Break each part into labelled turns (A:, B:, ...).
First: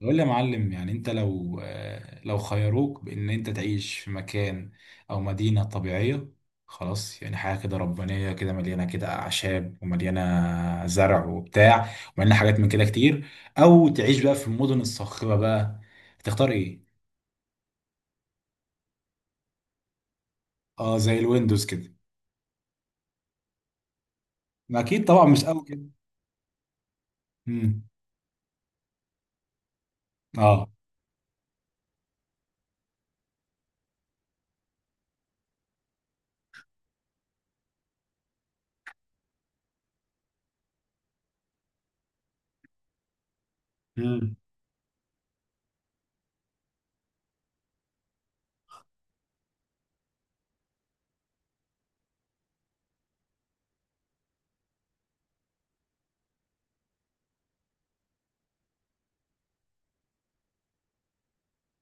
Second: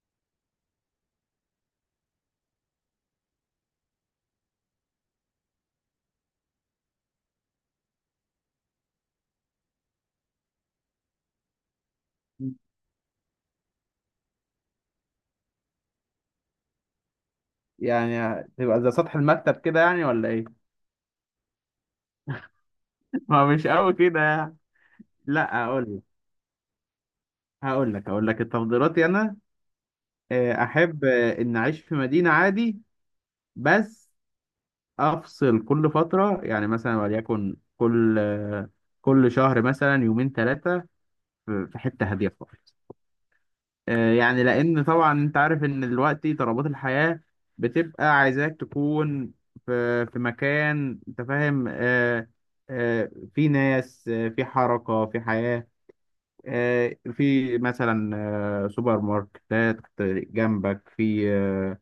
A: بقول لي يا معلم، يعني انت لو خيروك بان انت تعيش في مكان او مدينة طبيعية، خلاص يعني حاجة كده ربانية كده، مليانة كده اعشاب، ومليانة زرع وبتاع، ومليانة حاجات من كده كتير، او تعيش بقى في المدن الصاخبة بقى، تختار ايه؟
B: يعني تبقى زي سطح المكتب كده يعني ولا ايه؟
A: اه، زي الويندوز كده.
B: ما هو مش قوي كده يعني.
A: ما اكيد طبعا مش قوي
B: لا
A: كده.
B: اقول لك.
A: امم.
B: هقول لك تفضيلاتي انا.
A: اه.
B: احب ان اعيش في مدينة عادي، بس افصل كل فترة، يعني مثلا وليكن كل كل شهر مثلا يومين ثلاثة في حتة هادية.
A: امم. مم.
B: يعني لان طبعا انت عارف ان دلوقتي طلبات الحياة بتبقى عايزاك تكون في مكان، انت فاهم؟ في ناس، في حركة، في حياة، في مثلا سوبر ماركتات جنبك، في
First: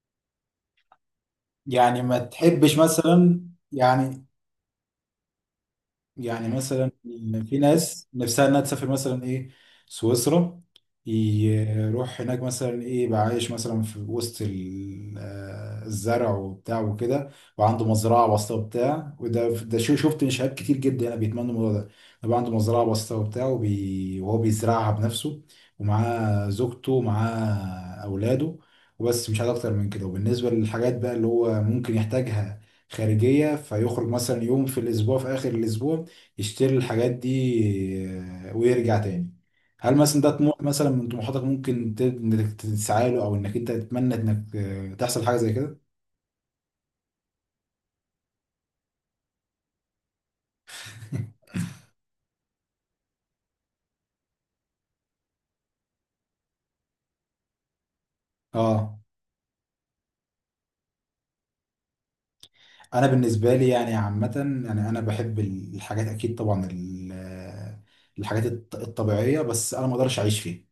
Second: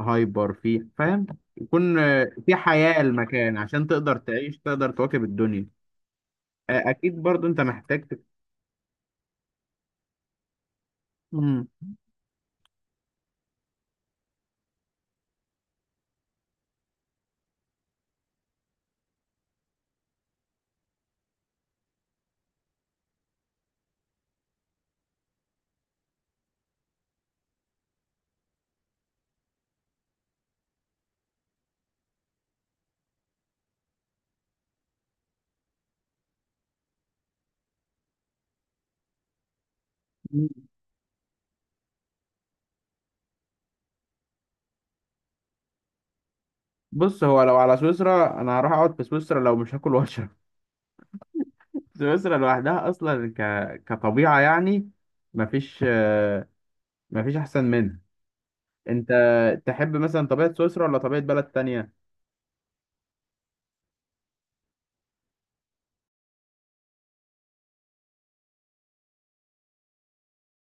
B: هايبر، في، فاهم؟ يكون
A: يعني ما
B: في
A: تحبش
B: حياة
A: مثلا،
B: المكان عشان تقدر
A: يعني
B: تعيش، تقدر تواكب الدنيا.
A: يعني مثلا،
B: اكيد برضو
A: في
B: انت محتاج
A: ناس نفسها انها تسافر مثلا ايه سويسرا، يروح هناك مثلا ايه يبقى عايش مثلا في وسط الزرع وبتاع وكده، وعنده مزرعه بسيطه وبتاع، وده شيء، شفت شباب كتير جدا انا بيتمنوا الموضوع ده، يبقى عنده مزرعه بسيطه وبتاع وهو بيزرعها بنفسه، ومعاه زوجته ومعاه اولاده، وبس مش عايز اكتر من كده. وبالنسبه للحاجات بقى اللي هو ممكن يحتاجها خارجية، فيخرج مثلا يوم في الأسبوع في آخر الأسبوع يشتري الحاجات دي ويرجع تاني. هل مثلا ده طموح
B: مم.
A: مثلا من طموحاتك ممكن انك تسعى له، او انك انت تتمنى انك تحصل حاجه زي كده؟
B: بص، هو لو على سويسرا انا هروح اقعد في سويسرا لو مش هاكل واشرب. سويسرا لوحدها اصلا كطبيعه يعني مفيش مفيش احسن منها.
A: اه.
B: انت تحب مثلا طبيعه سويسرا ولا طبيعه بلد تانية؟
A: انا بالنسبه لي يعني عامه، يعني انا بحب الحاجات اكيد طبعا الحاجات الطبيعيه، بس انا ما اقدرش اعيش فيها،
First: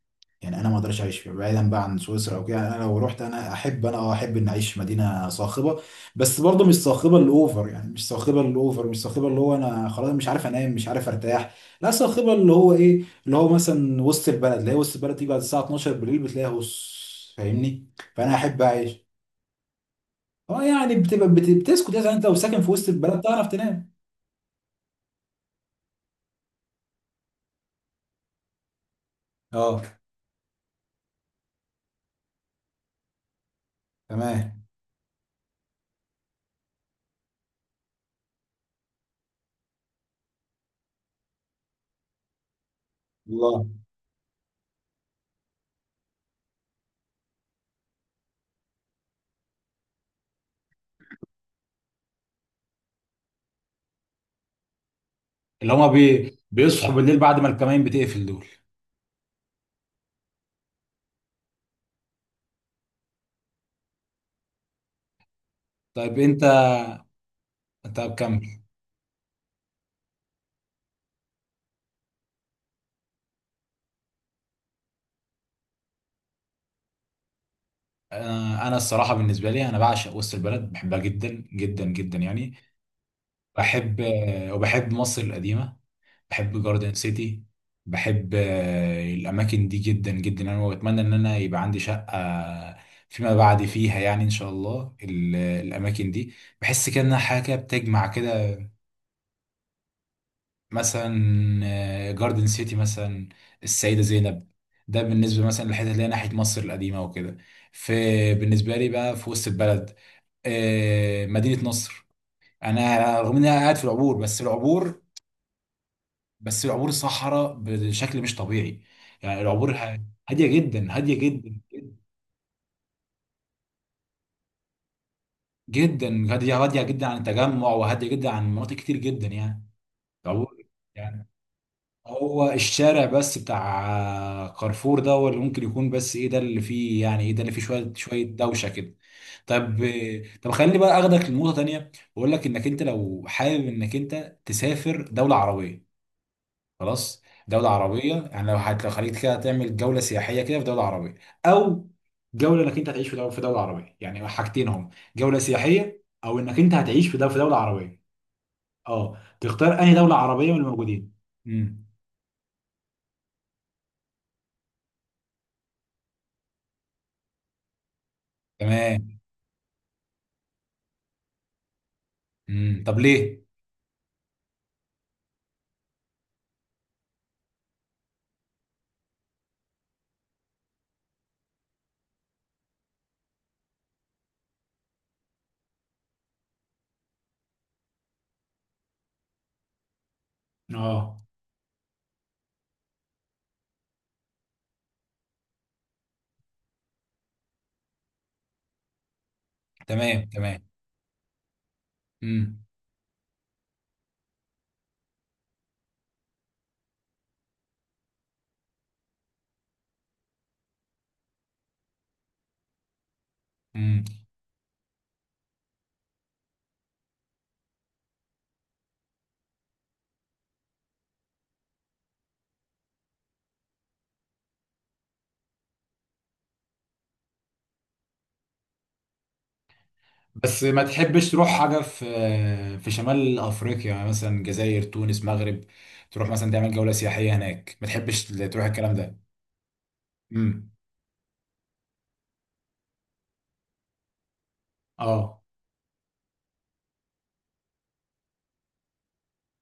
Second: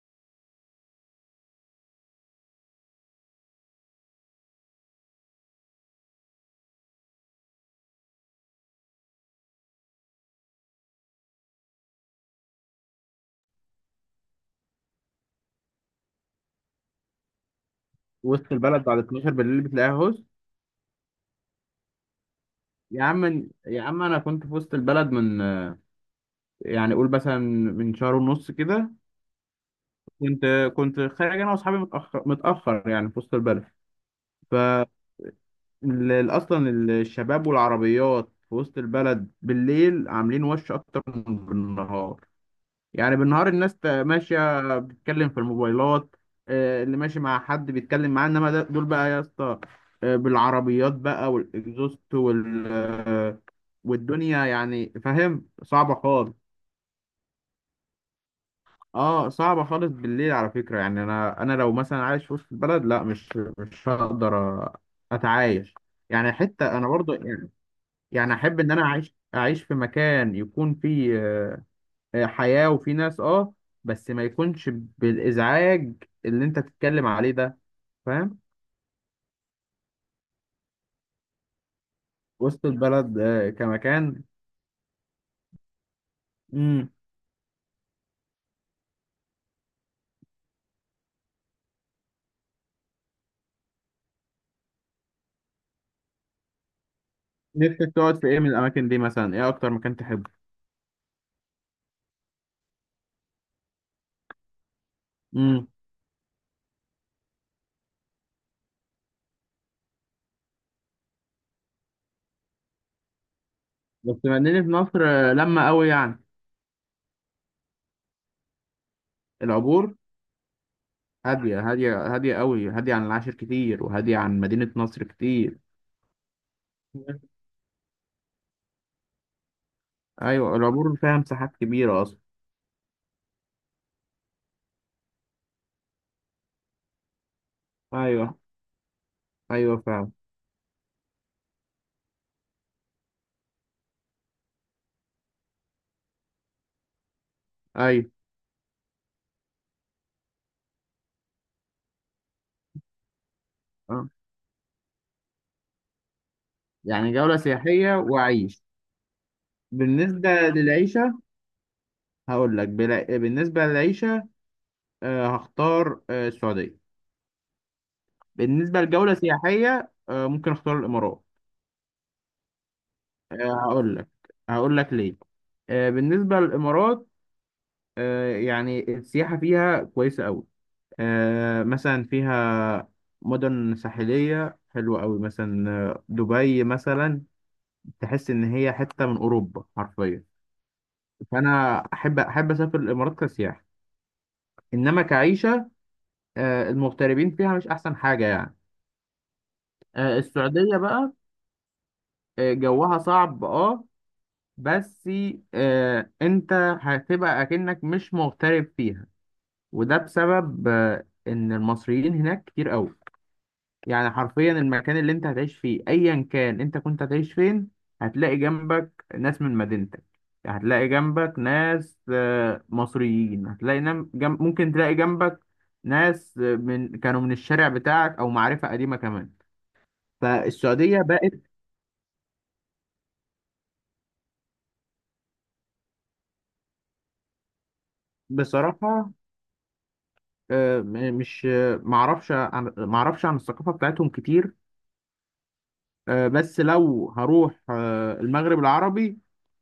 A: يعني انا ما اقدرش اعيش فيها بعيدا بقى عن سويسرا او كده. يعني انا لو رحت، انا احب، انا احب ان اعيش في مدينه صاخبه، بس برضه مش صاخبه الاوفر، يعني مش صاخبه الاوفر، مش صاخبه اللي هو انا خلاص مش عارف انام، مش عارف ارتاح. لا، صاخبه اللي هو ايه، اللي هو مثلا وسط البلد، اللي هي وسط البلد تيجي بعد الساعه 12 بالليل بتلاقيها، بص فاهمني، فانا
B: وسط
A: احب
B: البلد بعد
A: اعيش.
B: 12 بالليل بتلاقيها هوس.
A: اه، يعني بتبقى بتسكت، يعني انت لو ساكن في وسط
B: يا
A: البلد تعرف
B: عم يا
A: تنام؟
B: عم، انا كنت في وسط البلد من يعني قول مثلا من شهر ونص كده.
A: اه.
B: كنت خارج انا واصحابي متاخر يعني، في وسط البلد. ف
A: تمام.
B: اصلا الشباب والعربيات في وسط البلد بالليل عاملين وش اكتر من بالنهار. يعني بالنهار
A: الله.
B: الناس ماشيه بتتكلم في الموبايلات. اللي ماشي مع حد بيتكلم معاه، انما دول بقى يا اسطى، بالعربيات بقى والاكزوست وال والدنيا، يعني فاهم؟
A: اللي هما
B: صعبه خالص.
A: بيصحوا بالليل بعد ما الكمائن بتقفل دول.
B: اه صعبه خالص بالليل على فكره. يعني انا لو مثلا عايش في وسط البلد، لا مش هقدر اتعايش.
A: طيب
B: يعني
A: انت.
B: حتى انا برضو يعني،
A: طب
B: يعني
A: كمل.
B: احب ان انا اعيش في مكان يكون فيه حياة وفيه ناس، اه، بس ما يكونش بالازعاج اللي انت تتكلم عليه ده، فاهم؟
A: انا الصراحه بالنسبه لي، انا بعشق وسط البلد، بحبها جدا جدا جدا يعني.
B: وسط البلد
A: بحب
B: كمكان.
A: آه، وبحب مصر القديمه، بحب
B: امم.
A: جاردن سيتي، بحب الاماكن دي جدا جدا يعني، واتمنى ان انا يبقى عندي شقه فيما بعد فيها، يعني ان شاء الله الاماكن دي، بحس كده انها حاجه
B: نفسك
A: بتجمع
B: تقعد في ايه من
A: كده.
B: الاماكن دي مثلا؟ ايه اكتر مكان تحبه؟
A: مثلا جاردن سيتي مثلا، السيده زينب، ده بالنسبه مثلا
B: امم.
A: للحته اللي هي ناحيه مصر القديمه وكده. في، بالنسبه لي بقى في وسط البلد، مدينة نصر. انا رغم اني قاعد في العبور،
B: بس بما
A: بس
B: انني في مصر
A: العبور
B: لما قوي يعني.
A: بس العبور صحراء بشكل مش طبيعي، يعني العبور
B: العبور
A: هادية جدا، هادية جدا
B: هادية. هادية، هادية قوي، هادية عن العاشر كتير، وهادية عن مدينة نصر كتير.
A: جدا، هادية هادية جدا عن
B: مم.
A: التجمع، وهادية جدا عن مناطق كتير جدا يعني.
B: ايوه
A: العبور،
B: العبور فيها
A: يعني
B: مساحات كبيرة اصلا.
A: هو الشارع بس بتاع كارفور ده هو اللي ممكن يكون، بس ايه ده اللي فيه، يعني ايه ده اللي فيه شوية شوية
B: ايوه.
A: دوشة كده.
B: ايوه
A: طب
B: فعلا.
A: طب خليني بقى اخدك لنقطة تانية، واقول لك انك انت لو حابب انك انت تسافر دولة عربية، خلاص، دولة
B: ايوه.
A: عربية، يعني لو خليك كده تعمل جولة سياحية كده في دولة عربية، أو جولة إنك أنت هتعيش في دولة عربية،
B: آه.
A: يعني حاجتين هم، جولة سياحية أو إنك أنت هتعيش
B: يعني
A: في دولة
B: جولة
A: في دولة
B: سياحية
A: عربية.
B: وعيش؟
A: أه، تختار أنهي دولة
B: بالنسبة
A: عربية من الموجودين؟
B: للعيشة،
A: امم.
B: هقول لك بالنسبة للعيشة، هختار السعودية. بالنسبة لجولة
A: تمام.
B: سياحية، ممكن اختار الإمارات.
A: امم. طب ليه؟
B: آه، هقول لك، ليه. بالنسبة للإمارات، يعني السياحة فيها كويسة أوي. مثلا فيها مدن ساحلية حلوة أوي، مثلا دبي مثلا، تحس إن هي حتة من أوروبا حرفيا.
A: أه.
B: فأنا أحب أسافر الإمارات كسياحة. انما كعيشه، المغتربين فيها مش احسن حاجه يعني.
A: تمام. تمام.
B: السعوديه بقى،
A: امم.
B: جوها صعب اه، بس انت هتبقى اكنك مش مغترب فيها. وده بسبب ان المصريين هناك كتير قوي.
A: امم.
B: يعني حرفيا المكان اللي انت هتعيش فيه ايا كان انت كنت هتعيش فين، هتلاقي جنبك ناس من مدينتك، هتلاقي جنبك ناس مصريين، هتلاقي ممكن تلاقي جنبك ناس من كانوا من الشارع بتاعك، او معرفة قديمة كمان.
A: بس ما
B: فالسعودية
A: تحبش
B: بقت.
A: تروح حاجة في شمال أفريقيا، يعني مثلا جزائر، تونس، مغرب، تروح مثلا تعمل جولة سياحية هناك، ما تحبش تروح الكلام
B: بصراحة
A: ده؟ امم.
B: مش معرفش عن الثقافة بتاعتهم كتير.
A: اه.
B: بس لو هروح المغرب العربي،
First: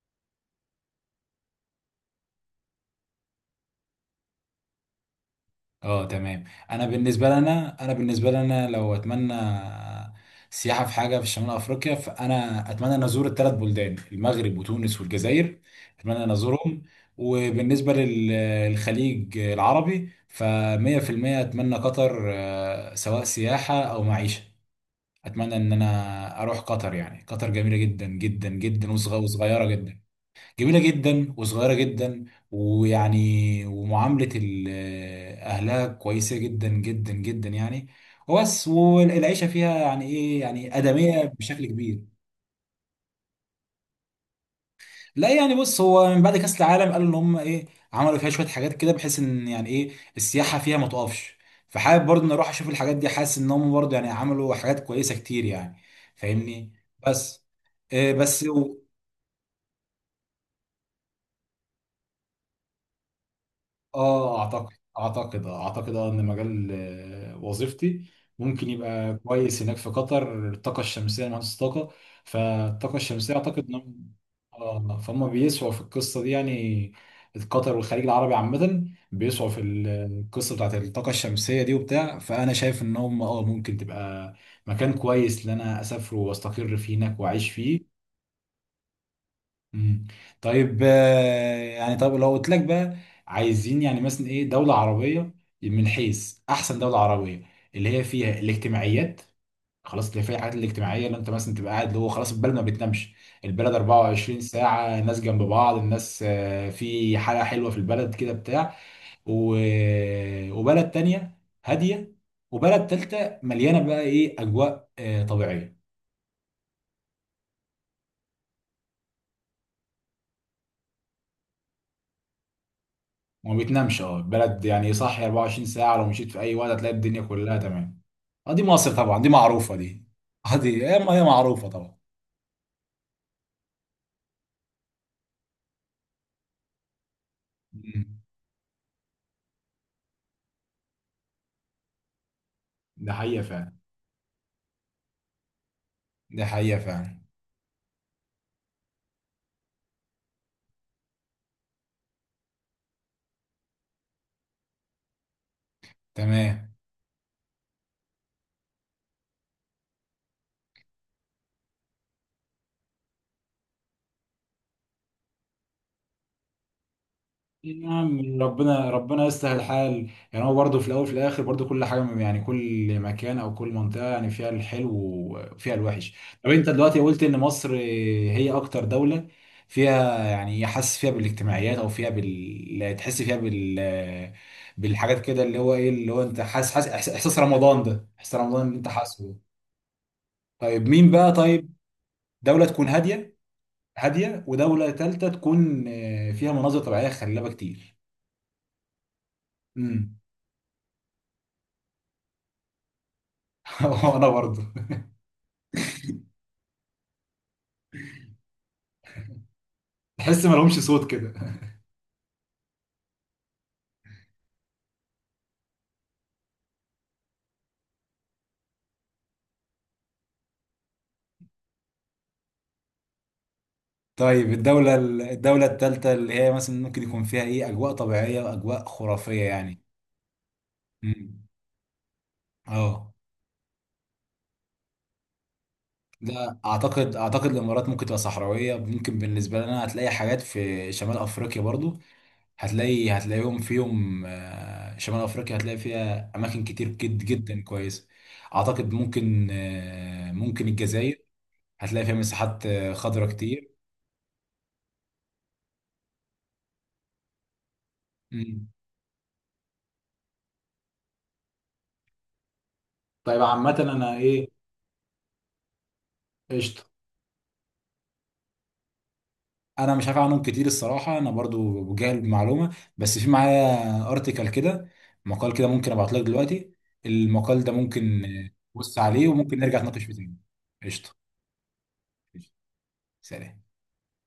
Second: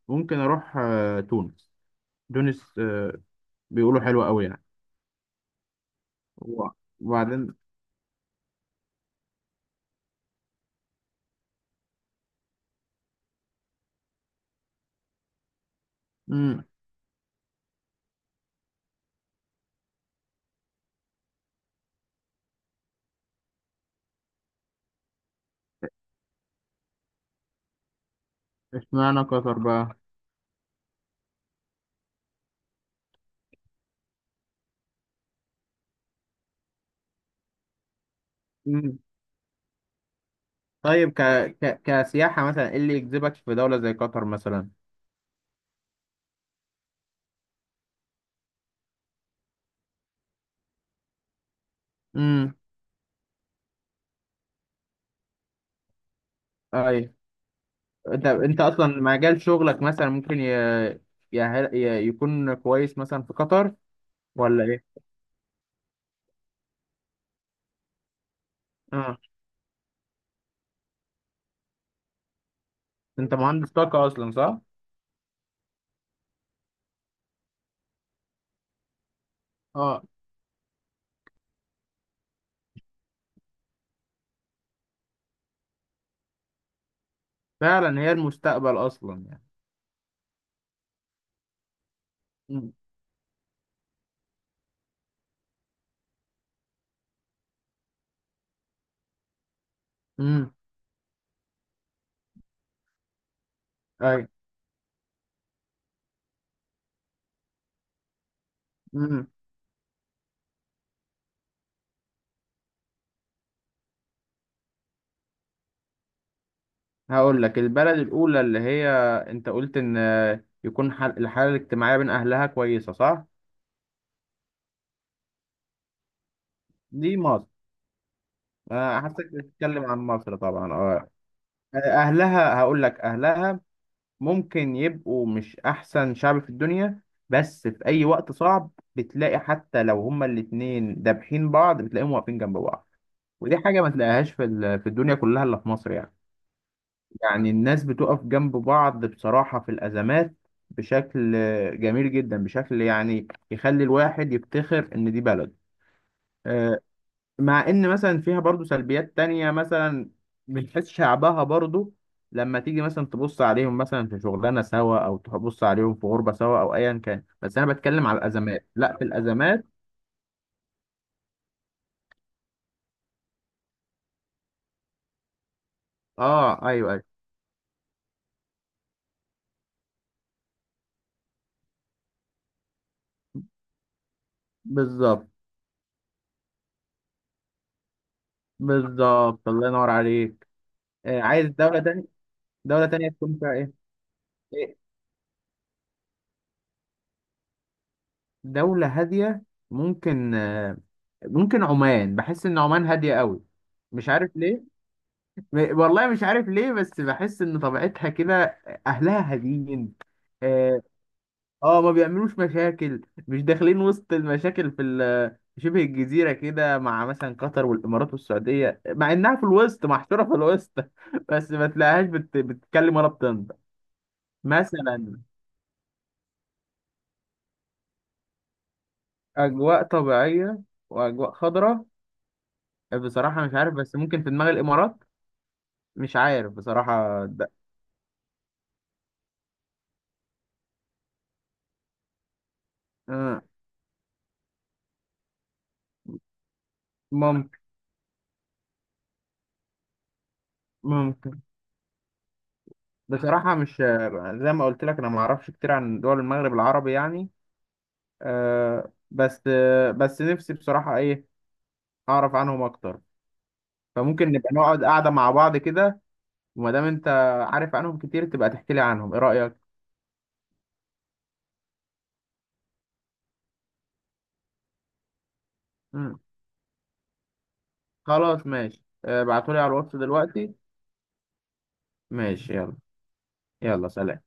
B: ممكن اروح تونس. تونس بيقولوا حلوة قوي يعني.
A: اه. تمام.
B: و-
A: انا بالنسبه
B: وبعدين.
A: لنا انا بالنسبه لنا لو اتمنى سياحه في حاجه في شمال افريقيا، فانا اتمنى ان ازور الثلاث بلدان، المغرب وتونس والجزائر، اتمنى ان
B: امم.
A: ازورهم. وبالنسبه للخليج العربي، ف 100% اتمنى قطر، سواء سياحه او معيشه، اتمنى ان انا اروح قطر، يعني قطر جميله جدا جدا جدا
B: اشمعنى قطر
A: وصغيره
B: بقى؟
A: جدا، جميلة جدا وصغيرة جدا، ومعاملة أهلها كويسة جدا جدا جدا يعني، وبس،
B: امم.
A: والعيشة فيها يعني إيه يعني
B: طيب
A: آدمية بشكل كبير.
B: كسياحة، مثلا ايه اللي يجذبك في دولة زي قطر مثلا؟
A: لا يعني بص، هو من بعد كأس العالم قالوا إن هم إيه، عملوا فيها شوية حاجات كده بحيث إن يعني إيه السياحة فيها ما تقفش، فحابب برضه إن أروح
B: امم.
A: أشوف الحاجات دي، حاسس إن هم برضه يعني عملوا حاجات كويسة كتير يعني. فاهمني.
B: اي.
A: بس، إيه
B: انت
A: بس.
B: اصلا مجال شغلك مثلا ممكن يكون كويس مثلا في قطر
A: اه
B: ولا
A: اعتقد
B: ايه؟
A: اعتقد آه، اعتقد آه ان مجال وظيفتي ممكن يبقى
B: اه.
A: كويس هناك في قطر، الطاقه الشمسيه، أنا مهندس طاقه، فالطاقه الشمسيه
B: انت
A: اعتقد
B: مهندس طاقة
A: انهم
B: اصلا، صح؟
A: اه فهم بيسعوا في القصه دي، يعني قطر والخليج العربي عامه بيسعوا في
B: اه
A: القصه بتاعت الطاقه الشمسيه دي وبتاع، فانا شايف ان هم ممكن تبقى مكان كويس ان انا اسافر واستقر فيه هناك واعيش فيه.
B: فعلا، هي المستقبل اصلا يعني.
A: مم. طيب يعني، طب لو قلت لك
B: امم.
A: بقى، عايزين يعني مثلا ايه دولة عربية من حيث احسن دولة عربية، اللي هي فيها الاجتماعيات، خلاص اللي فيها
B: امم.
A: الحاجات الاجتماعية، اللي انت مثلا تبقى قاعد، اللي هو خلاص البلد ما بتنامش، البلد
B: اي.
A: 24 ساعة الناس جنب بعض، الناس في حالة حلوة في البلد كده بتاع،
B: امم.
A: و... وبلد تانية هادية، وبلد تالتة مليانة بقى ايه اجواء طبيعية.
B: هقول لك البلد الاولى اللي هي، انت قلت ان يكون الحالة الاجتماعية بين اهلها كويسة، صح؟
A: ما بيتنامش، بلد يعني صاحي 24 ساعة، لو مشيت في أي وقت هتلاقي
B: دي
A: الدنيا
B: مصر.
A: كلها تمام. اه دي مصر طبعا،
B: حاسسك
A: دي معروفة
B: بتتكلم عن
A: دي.
B: مصر
A: اه
B: طبعا،
A: دي هي
B: اه.
A: هي معروفة طبعا.
B: اهلها، هقول لك اهلها ممكن يبقوا مش احسن شعب في الدنيا، بس في اي
A: مم.
B: وقت صعب بتلاقي حتى لو هما الاتنين دابحين بعض، بتلاقيهم واقفين جنب بعض.
A: ده حقيقة
B: ودي
A: فعلا.
B: حاجة ما تلاقيهاش في في الدنيا كلها الا في مصر يعني.
A: ده حقيقة فعلا.
B: يعني الناس بتقف جنب بعض بصراحة في الازمات، بشكل جميل جدا، بشكل يعني يخلي الواحد يفتخر ان دي بلد.
A: تمام.
B: آه، مع ان مثلا فيها برضو سلبيات تانية مثلا من حيث شعبها برضو، لما تيجي مثلا تبص عليهم مثلا في شغلانه سوا او تبص عليهم في غربه سوا او ايا كان، بس انا بتكلم على
A: نعم،
B: الازمات،
A: ربنا
B: لا في
A: ربنا يسهل
B: الازمات.
A: الحال، يعني هو برضه في الاول في الاخر برضه كل حاجه، يعني كل مكان او كل منطقه يعني فيها الحلو وفيها الوحش. طب
B: اه
A: انت
B: ايوه،
A: دلوقتي
B: ايوه،
A: قلت ان مصر هي اكتر دوله فيها، يعني حاسس فيها بالاجتماعيات، او فيها بال، تحس فيها بالحاجات
B: بالظبط.
A: كده، اللي هو ايه، اللي هو انت حاسس إحساس رمضان ده، احساس رمضان اللي انت حاسه
B: بالظبط
A: ده.
B: الله ينور عليك.
A: طيب مين
B: آه
A: بقى؟
B: عايز
A: طيب
B: دوله تانية.
A: دوله
B: دوله
A: تكون
B: تانية
A: هاديه،
B: تكون فيها ايه؟
A: هاديه،
B: إيه؟
A: ودوله ثالثه تكون فيها مناظر طبيعيه خلابه كتير.
B: دوله هاديه. ممكن آه، ممكن عمان، بحس ان عمان هاديه قوي. مش
A: وانا
B: عارف
A: برضه.
B: ليه، والله مش عارف ليه، بس بحس ان طبيعتها كده، اهلها هاديين،
A: تحس ما لهمش
B: اه.
A: صوت كده.
B: ما بيعملوش مشاكل، مش داخلين وسط المشاكل في في شبه الجزيرة كده، مع مثلا قطر والامارات والسعودية، مع انها في الوسط محشورة في الوسط. بس ما تلاقيهاش بتتكلم ولا بتنطق
A: طيب الدولة
B: مثلا.
A: الدولة الثالثة اللي هي مثلا ممكن يكون فيها ايه أجواء طبيعية وأجواء خرافية يعني؟
B: اجواء طبيعية واجواء
A: امم.
B: خضراء.
A: اه.
B: بصراحة مش عارف، بس ممكن في دماغ الامارات. مش عارف
A: لا أعتقد
B: بصراحة
A: أعتقد
B: ده.
A: الإمارات ممكن تبقى صحراوية، ممكن بالنسبة لنا هتلاقي حاجات في شمال أفريقيا برضو، هتلاقي،
B: آه،
A: هتلاقيهم فيهم شمال أفريقيا، هتلاقي فيها أماكن كتير
B: ممكن.
A: جدا كويسة، أعتقد ممكن الجزائر،
B: ممكن.
A: هتلاقي فيها مساحات خضراء
B: بصراحة
A: كتير.
B: مش، زي ما قلت لك، أنا ما أعرفش كتير عن دول المغرب العربي يعني.
A: مم.
B: بس بس نفسي بصراحة إيه أعرف عنهم أكتر.
A: طيب عامة أنا
B: فممكن
A: إيه.
B: نبقى نقعد قاعدة مع بعض كده. وما
A: قشطة.
B: دام أنت عارف عنهم كتير، تبقى تحكي لي عنهم، إيه رأيك؟
A: انا مش عارف عنهم كتير الصراحه، انا برضو بجهل المعلومه، بس في معايا ارتكل كده، مقال كده ممكن ابعت
B: مم.
A: لك دلوقتي، المقال ده ممكن
B: خلاص ماشي.
A: تبص عليه، وممكن
B: ابعتولي على
A: نرجع
B: الواتس
A: نتناقش فيه تاني.
B: دلوقتي.
A: قشطه. قشطة.
B: ماشي يلا.
A: سلام.
B: يلا سلام.